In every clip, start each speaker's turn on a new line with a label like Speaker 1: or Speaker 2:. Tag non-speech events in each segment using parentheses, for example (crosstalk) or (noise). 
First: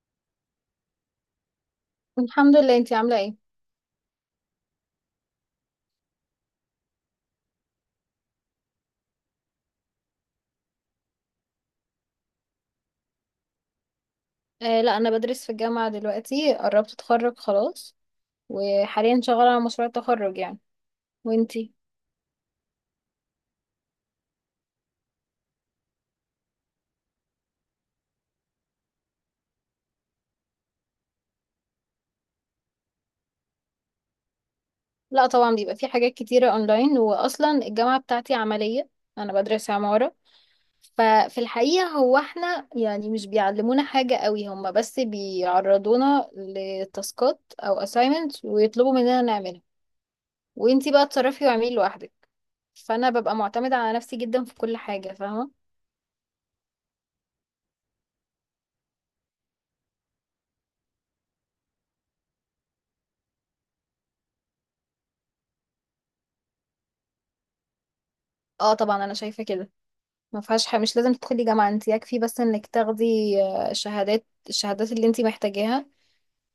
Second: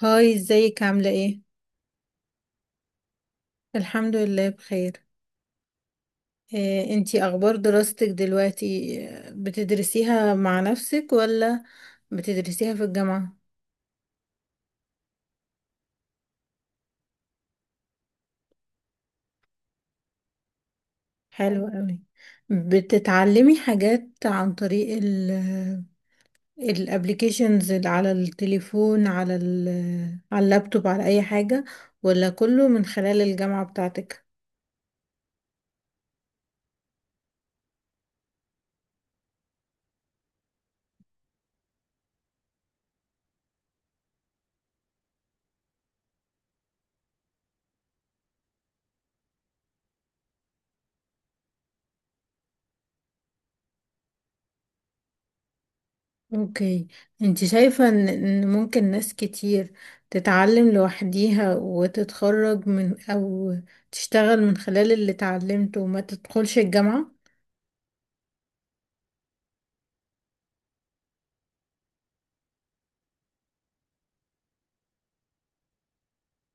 Speaker 1: هاي ازيك عاملة ايه؟
Speaker 2: الحمد لله. انتي عاملة ايه؟
Speaker 1: الحمد لله بخير. انتي اخبار دراستك دلوقتي، بتدرسيها مع نفسك ولا بتدرسيها في الجامعة؟
Speaker 2: لا، انا بدرس في الجامعة دلوقتي، قربت اتخرج خلاص، وحاليا شغالة على مشروع التخرج يعني.
Speaker 1: حلو
Speaker 2: وانتي؟
Speaker 1: قوي. بتتعلمي حاجات عن طريق الابليكيشنز اللي على التليفون، على ال على اللابتوب، على اي حاجة، ولا كله من خلال الجامعة بتاعتك؟
Speaker 2: لا طبعا، بيبقى في حاجات كتيرة اونلاين، واصلا الجامعة بتاعتي عملية. انا بدرس عمارة، ففي الحقيقة هو احنا يعني مش بيعلمونا حاجة قوي، هما بس بيعرضونا لتاسكات او assignments ويطلبوا مننا نعملها، وانتي بقى تصرفي واعملي لوحدك. فانا ببقى معتمدة على نفسي جدا في كل حاجة، فاهمة؟
Speaker 1: اوكي. انت شايفة ان ممكن ناس كتير تتعلم لوحديها وتتخرج، من او تشتغل من خلال اللي اتعلمته وما تدخلش الجامعة؟
Speaker 2: اه طبعا انا شايفة كده، ما فيهاش حاجة. مش لازم تدخلي جامعة انت، يكفي بس انك تاخدي آه، شهادات الشهادات اللي انت محتاجاها.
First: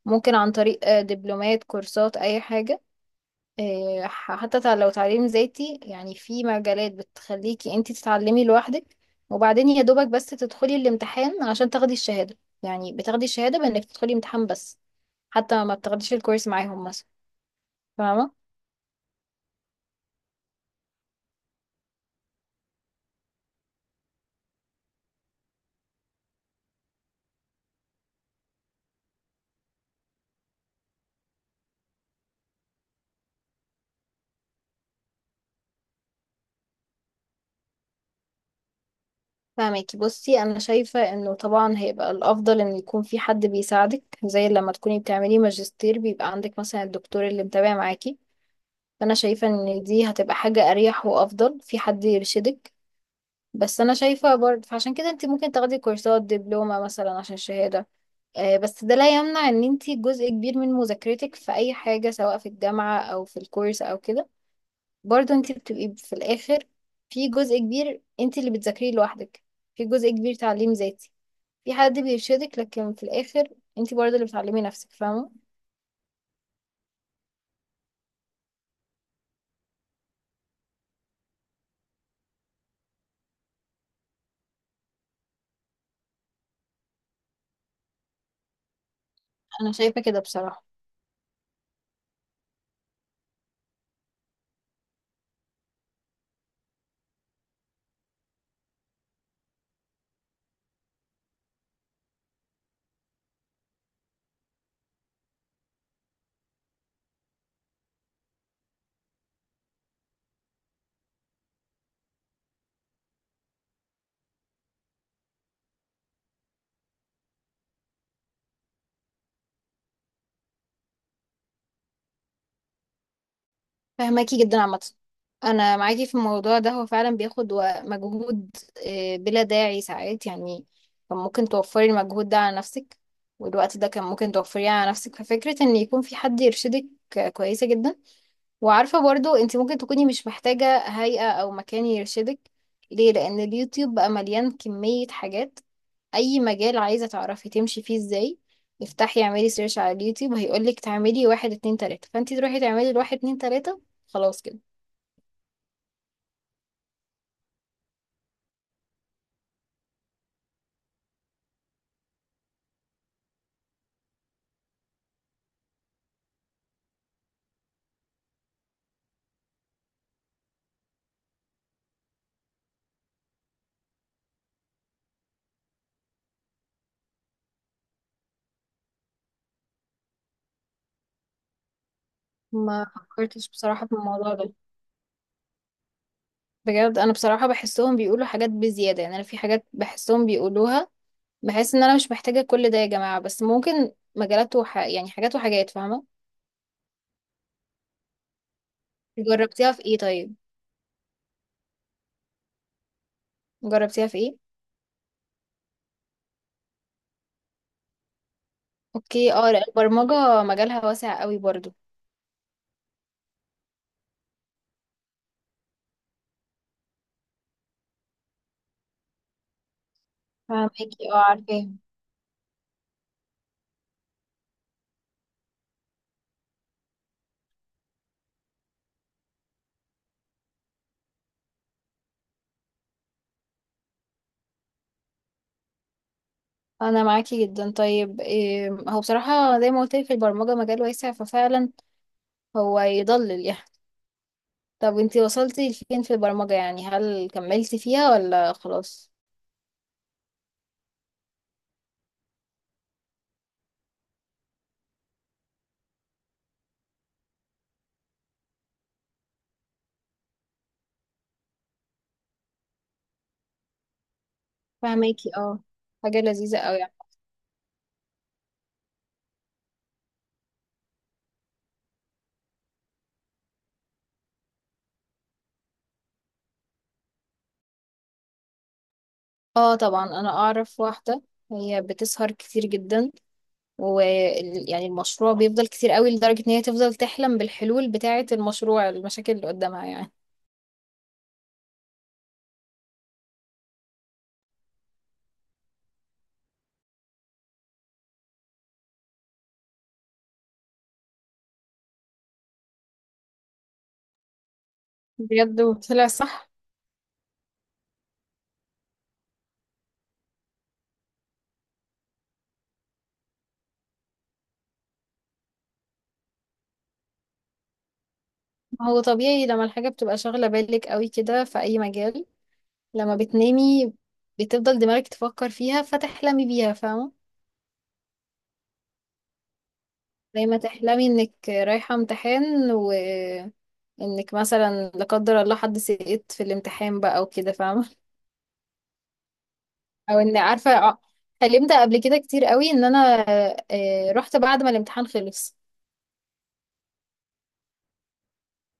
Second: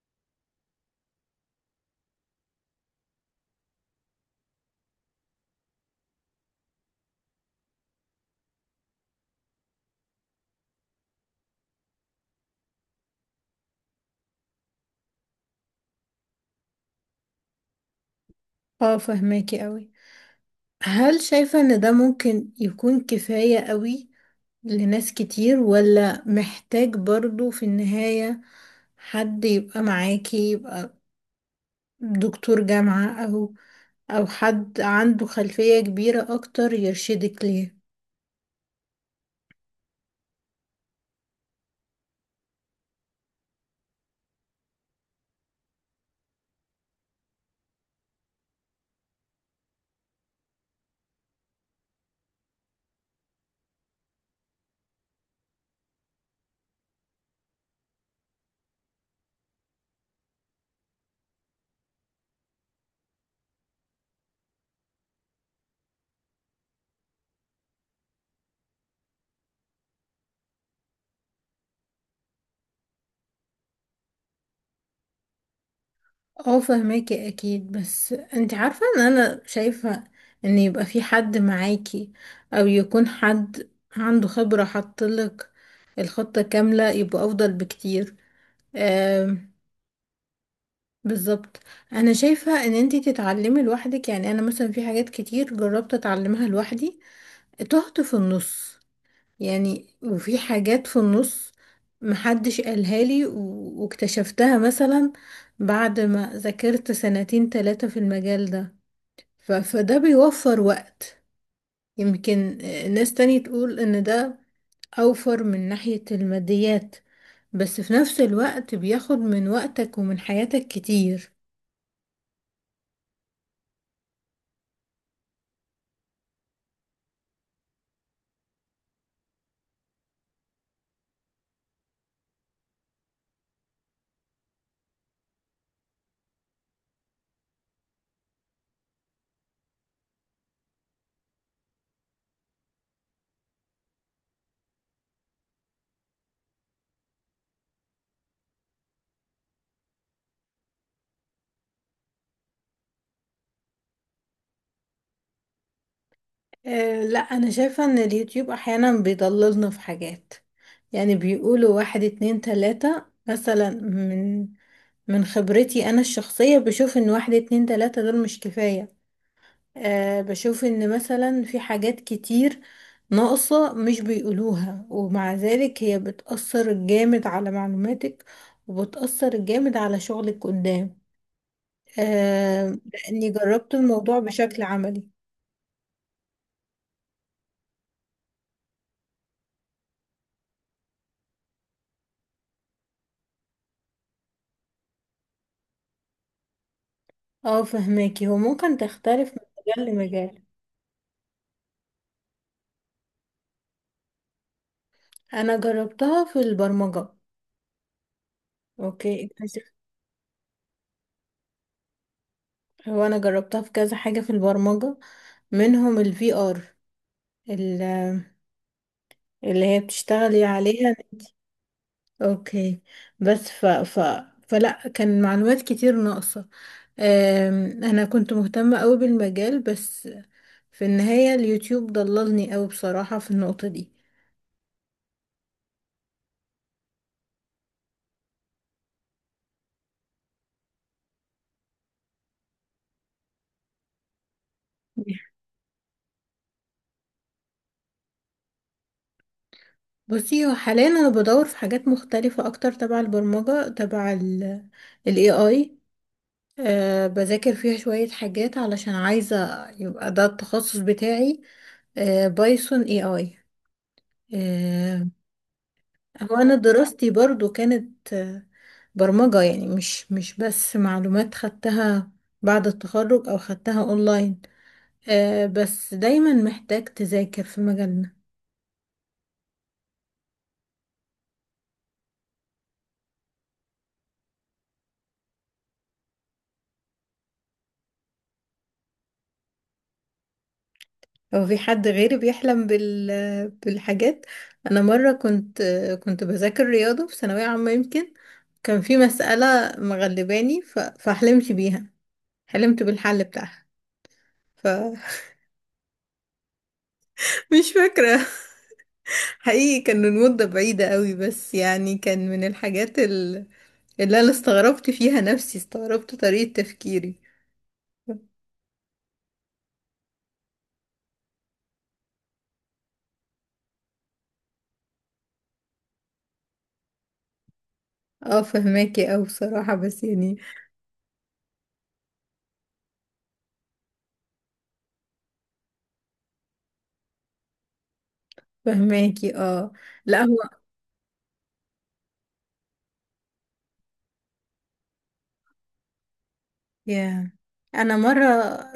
Speaker 2: ممكن عن طريق دبلومات، كورسات، اي حاجة. لو تعليم ذاتي يعني، في مجالات بتخليكي انت تتعلمي لوحدك، وبعدين يا دوبك بس تدخلي الامتحان عشان تاخدي الشهادة. يعني بتاخدي الشهادة بانك تدخلي امتحان بس، حتى ما بتاخديش الكورس معاهم مثلا. فاهمة؟
Speaker 1: اه، فهماكي قوي. هل شايفة ان ده ممكن يكون كفاية قوي لناس كتير، ولا محتاج برضو في النهاية حد يبقى معاكي، يبقى دكتور جامعة او حد عنده خلفية كبيرة اكتر يرشدك ليه؟
Speaker 2: فاهمك. بصي انا شايفه انه طبعا هيبقى الافضل ان يكون في حد بيساعدك، زي لما تكوني بتعملي ماجستير بيبقى عندك مثلا الدكتور اللي متابع معاكي. فانا شايفه ان دي هتبقى حاجه اريح وافضل، في حد يرشدك. بس انا شايفه برضه، فعشان كده انت ممكن تاخدي كورسات، دبلومه مثلا، عشان الشهاده. بس ده لا يمنع ان انت جزء كبير من مذاكرتك في اي حاجه، سواء في الجامعه او في الكورس او كده، برضه انت بتبقي في الاخر في جزء كبير انت اللي بتذاكريه لوحدك. في جزء كبير تعليم ذاتي، في حد بيرشدك، لكن في الآخر انتي برضه اللي بتعلمي نفسك، فاهمة؟
Speaker 1: اه، فهماكي اكيد، بس انت عارفة ان انا شايفة ان يبقى في حد معاكي او يكون حد عنده خبرة حطلك الخطة كاملة يبقى افضل بكتير. آم،
Speaker 2: أنا شايفة كده بصراحة.
Speaker 1: بالظبط. انا شايفة ان انت تتعلمي لوحدك، يعني انا مثلا في حاجات كتير جربت اتعلمها لوحدي، تهت في النص. يعني وفي حاجات في النص محدش قالها لي واكتشفتها مثلا بعد ما ذاكرت سنتين تلاتة في المجال ده. فده بيوفر وقت. يمكن ناس تاني تقول ان ده اوفر من ناحية الماديات، بس في نفس الوقت بياخد من وقتك ومن حياتك كتير.
Speaker 2: فاهماكي جدا. عامة أنا معاكي في الموضوع ده، هو فعلا بياخد مجهود بلا داعي ساعات يعني. كان ممكن توفري المجهود ده على نفسك، والوقت ده كان ممكن توفريه على نفسك، ففكرة إن يكون في حد يرشدك كويسة جدا. وعارفة برضه انتي ممكن تكوني مش محتاجة هيئة أو مكان يرشدك. ليه؟ لأن اليوتيوب بقى مليان كمية حاجات. اي مجال عايزة تعرفي تمشي فيه ازاي، افتحي اعملي سيرش على اليوتيوب، هيقولك تعملي واحد اتنين تلاتة، فانتي تروحي تعملي الواحد اتنين تلاتة، خلاص كده.
Speaker 1: أه لا، انا شايفة ان اليوتيوب احيانا بيضللنا في حاجات. يعني بيقولوا واحد اتنين تلاتة مثلا، من خبرتي انا الشخصية بشوف ان واحد اتنين تلاتة دول مش كفاية. أه بشوف ان مثلا في حاجات كتير ناقصة مش بيقولوها، ومع ذلك هي بتأثر جامد على معلوماتك وبتأثر جامد على شغلك قدام. أه
Speaker 2: ما
Speaker 1: لاني
Speaker 2: فكرتش
Speaker 1: جربت
Speaker 2: بصراحة في
Speaker 1: الموضوع
Speaker 2: الموضوع ده.
Speaker 1: بشكل عملي.
Speaker 2: بجد انا بصراحة بحسهم بيقولوا حاجات بزيادة، يعني انا في حاجات بحسهم بيقولوها بحس ان انا مش محتاجة كل ده يا جماعة، بس ممكن مجالات يعني حاجات وحاجات، فاهمة؟
Speaker 1: اه فهماكي، هو ممكن تختلف من
Speaker 2: جربتيها في
Speaker 1: مجال
Speaker 2: ايه طيب؟
Speaker 1: لمجال.
Speaker 2: جربتيها في ايه؟
Speaker 1: انا جربتها في البرمجة. اوكي،
Speaker 2: اوكي. اه لا
Speaker 1: اكتشفت.
Speaker 2: البرمجة مجالها واسع قوي برضو.
Speaker 1: هو انا جربتها في كذا حاجة في البرمجة، منهم الفي ار اللي هي بتشتغلي عليها.
Speaker 2: فاهمكي. اه عارفاه.
Speaker 1: اوكي. بس ف ف فلا كان معلومات كتير ناقصة. انا كنت مهتمة قوي بالمجال، بس في النهاية اليوتيوب ضللني قوي بصراحة في النقطة دي.
Speaker 2: انا معاكي جدا. طيب إيه، هو بصراحة زي ما قلت لك في البرمجة مجال واسع، ففعلا هو يضلل يعني. طب انتي وصلتي لفين في البرمجة يعني؟ هل كملتي فيها ولا خلاص؟
Speaker 1: بصي، هو حاليا انا بدور في حاجات مختلفة اكتر تبع البرمجة، تبع ال AI. أه بذاكر فيها شوية حاجات علشان عايزة يبقى ده التخصص بتاعي. أه، بايثون AI. أه،
Speaker 2: فهماكي. اه حاجة
Speaker 1: هو انا
Speaker 2: لذيذة قوي يعني.
Speaker 1: دراستي برضو كانت، برمجة. يعني مش بس معلومات خدتها بعد التخرج او خدتها اونلاين. أه بس دايما محتاج تذاكر في مجال.
Speaker 2: اه طبعا. انا اعرف واحدة هي بتسهر كتير جدا، ويعني المشروع بيفضل كتير قوي لدرجة ان هي تفضل تحلم بالحلول بتاعة المشروع، المشاكل اللي قدامها يعني.
Speaker 1: هو في حد غيري بيحلم بالحاجات؟ انا مره كنت بذاكر رياضه في ثانويه عامه. يمكن كان في مساله مغلباني فحلمت بيها، حلمت بالحل بتاعها. ف (laughs)
Speaker 2: بجد؟ وطلع صح؟
Speaker 1: مش فاكره حقيقي، كان المده بعيده قوي، بس يعني كان من الحاجات اللي انا استغربت فيها نفسي، استغربت طريقه تفكيري.
Speaker 2: ما هو طبيعي لما الحاجة بتبقى شاغلة بالك قوي كده في اي مجال، لما بتنامي بتفضل دماغك تفكر فيها فتحلمي بيها، فاهمة؟
Speaker 1: اه فهماكي، او بصراحه بس يعني.
Speaker 2: زي ما تحلمي انك رايحة امتحان، وانك مثلا لا قدر الله حد سقط في الامتحان بقى وكده، فاهمة؟
Speaker 1: فهماكي اه.
Speaker 2: او
Speaker 1: لا
Speaker 2: ان
Speaker 1: هو.
Speaker 2: عارفة حلمت قبل كده كتير قوي ان انا رحت بعد ما الامتحان خلص.
Speaker 1: يا انا مره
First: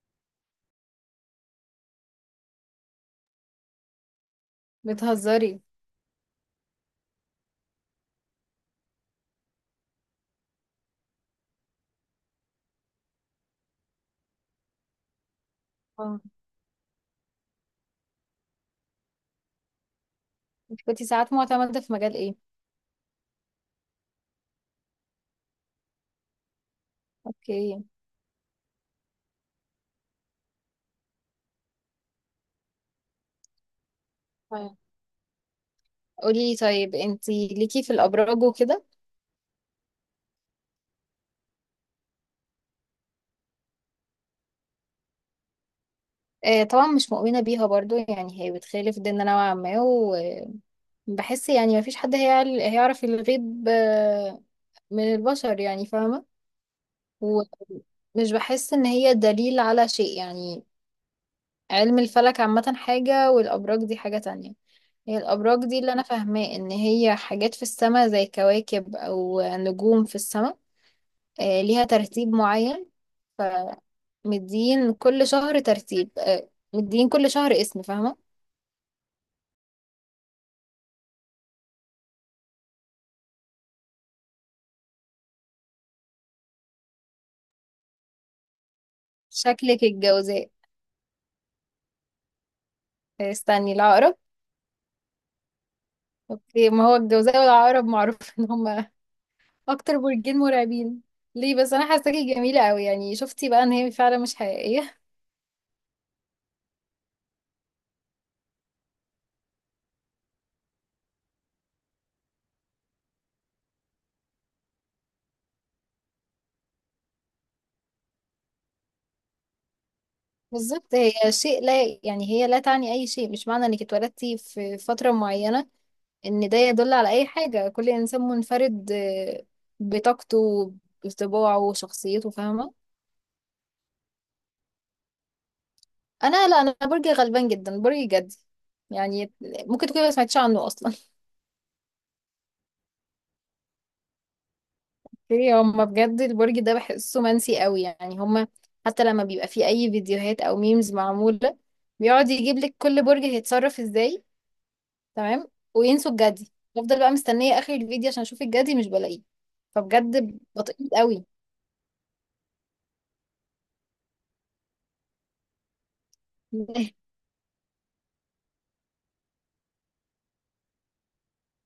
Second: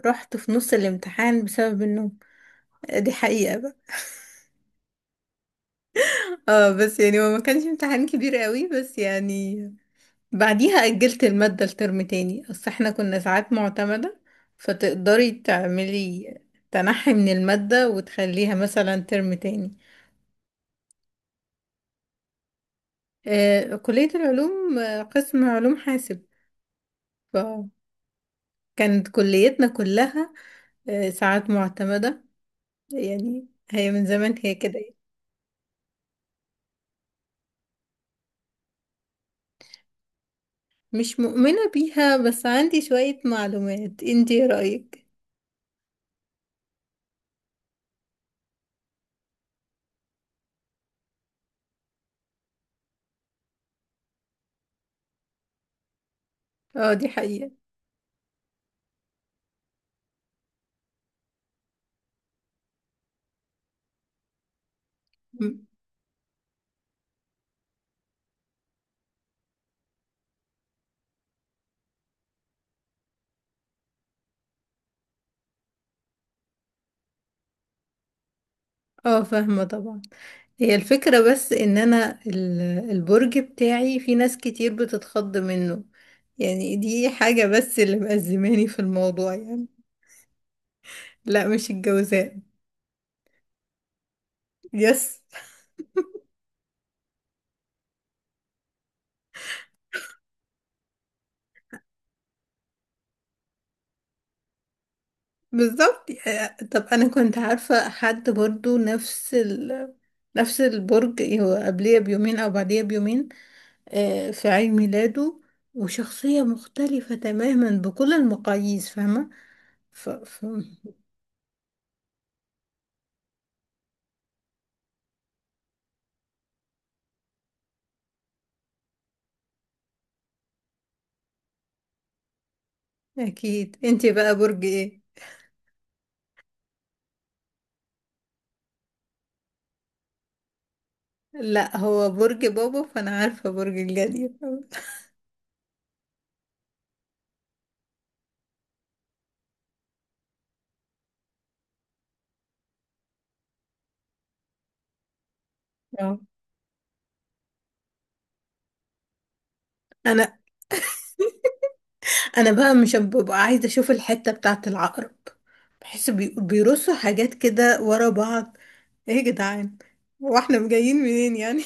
Speaker 1: رحت في نص الامتحان بسبب النوم، دي حقيقه بقى.
Speaker 2: بتهزري؟
Speaker 1: (laughs) اه بس يعني هو ما كانش امتحان كبير قوي، بس يعني بعديها اجلت الماده لترم تاني، اصل احنا كنا ساعات معتمده. فتقدري
Speaker 2: اه.
Speaker 1: تعملي تنحي من الماده وتخليها مثلا ترم تاني.
Speaker 2: انت كنتي ساعات معتمدة في مجال ايه؟
Speaker 1: آه، كليه العلوم، قسم علوم حاسب. فكانت
Speaker 2: اوكي.
Speaker 1: كليتنا كلها، ساعات معتمده، يعني هي من زمان هي
Speaker 2: طيب
Speaker 1: كده.
Speaker 2: قولي، طيب انتي ليكي في الابراج وكده؟
Speaker 1: مش مؤمنة بيها، بس عندي شوية معلومات، انتي ايه رأيك؟
Speaker 2: طبعا مش مؤمنة بيها برضو، يعني هي بتخالف ديننا نوعا ما. بحس يعني مفيش حد هيعرف الغيب من البشر يعني، فاهمة؟
Speaker 1: اه دي حقيقة.
Speaker 2: ومش بحس ان هي دليل على شيء يعني. علم الفلك عامة حاجة والأبراج دي حاجة تانية. هي
Speaker 1: م-
Speaker 2: الأبراج دي اللي أنا فاهماه إن هي حاجات في السماء، زي كواكب أو نجوم في السماء، ليها ترتيب معين. فمدين كل شهر ترتيب، مدين كل شهر اسم، فاهمة؟
Speaker 1: اه فاهمة طبعا. هي الفكرة بس ان انا البرج بتاعي في ناس كتير بتتخض منه، يعني دي حاجة بس اللي مأزماني في الموضوع يعني.
Speaker 2: شكلك الجوزاء.
Speaker 1: لا، مش الجوزاء.
Speaker 2: استني، العقرب؟
Speaker 1: يس.
Speaker 2: اوكي، ما هو الجوزاء والعقرب معروف (laughs) ان هم اكتر برجين مرعبين. ليه بس، انا حاساكي جميله قوي يعني، شفتي بقى ان هي فعلا مش حقيقيه؟
Speaker 1: بالظبط. طب انا كنت عارفة حد برضو نفس نفس البرج، هو قبليه بيومين او بعديه بيومين، في عيد ميلاده، وشخصية مختلفة تماما بكل المقاييس، فاهمة؟ ف... ف...
Speaker 2: بالظبط، هي شيء لا يعني، هي لا تعني اي شيء. مش معنى انك اتولدتي في فتره معينه ان ده يدل على اي حاجه. كل انسان منفرد بطاقته، بطباعه وشخصيته، فاهمه؟
Speaker 1: أكيد. انتي بقى برج ايه؟
Speaker 2: انا؟ لا، انا برجي غلبان جدا، برجي جدي. يعني ممكن تكوني ما سمعتيش عنه اصلا.
Speaker 1: لا، هو برج بابا فأنا عارفة برج الجدي.
Speaker 2: ايه هما، بجد البرج ده بحسه منسي قوي يعني. هما حتى لما بيبقى فيه اي فيديوهات او ميمز معمولة، بيقعد يجيب لك كل برج هيتصرف ازاي، تمام، وينسوا
Speaker 1: اه.
Speaker 2: الجدي. بفضل بقى مستنية اخر الفيديو عشان اشوف الجدي مش بلاقيه.
Speaker 1: أنا
Speaker 2: فبجد بطيء قوي.
Speaker 1: بقى مش ببقى عايزة أشوف الحتة بتاعة العقرب، بحس بيرصوا
Speaker 2: (laughs)
Speaker 1: حاجات كده ورا بعض. ايه يا جدعان، واحنا جايين منين يعني.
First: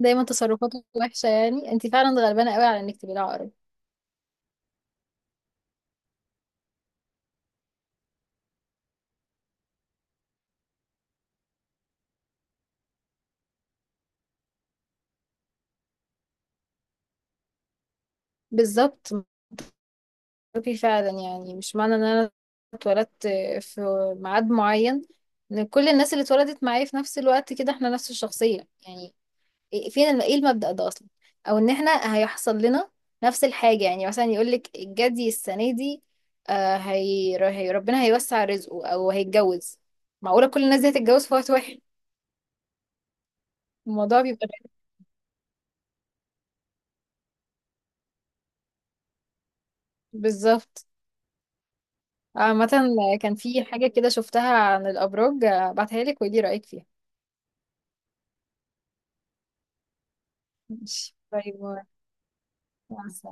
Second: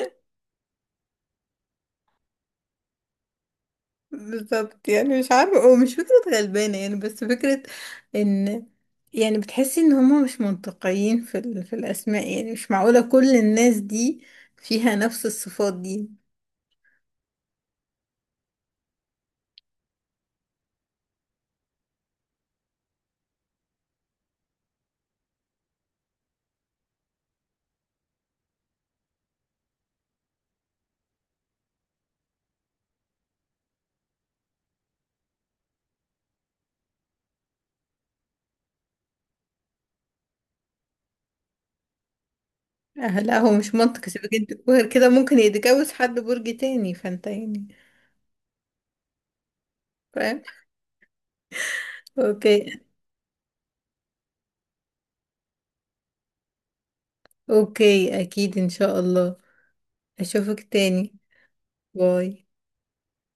Speaker 2: دايما تصرفاته وحشة يعني. انت فعلا غلبانة قوي على انك تبقي العقرب.
Speaker 1: بالظبط، يعني مش عارفة، ومش فكرة غلبانة يعني، بس فكرة ان، يعني بتحسي ان هما مش منطقيين في في الاسماء، يعني مش معقولة كل الناس دي فيها نفس الصفات دي.
Speaker 2: بالظبط، معروفي فعلا. يعني مش معنى ان انا اتولدت في ميعاد معين ان كل الناس اللي اتولدت معايا في نفس الوقت كده احنا نفس الشخصية يعني. ايه المبدأ ده اصلا؟ او ان احنا هيحصل لنا نفس الحاجة. يعني مثلا يقولك الجدي السنة دي هي ربنا هيوسع رزقه او هيتجوز. معقولة كل الناس دي هتتجوز في وقت واحد؟
Speaker 1: آه لا، هو مش منطقي.
Speaker 2: الموضوع
Speaker 1: سيبك
Speaker 2: بيبقى
Speaker 1: انت،
Speaker 2: غريب.
Speaker 1: وغير كده ممكن يتجوز حد برج تاني فانت يعني. فاهم.
Speaker 2: بالظبط. عامة
Speaker 1: اوكي.
Speaker 2: كان في حاجة كده شفتها عن الأبراج، بعتها لك ودي رأيك فيها.
Speaker 1: اوكي، اكيد ان شاء الله. اشوفك
Speaker 2: ماشي،
Speaker 1: تاني.
Speaker 2: باي باي.
Speaker 1: باي.
Speaker 2: مع السلامة.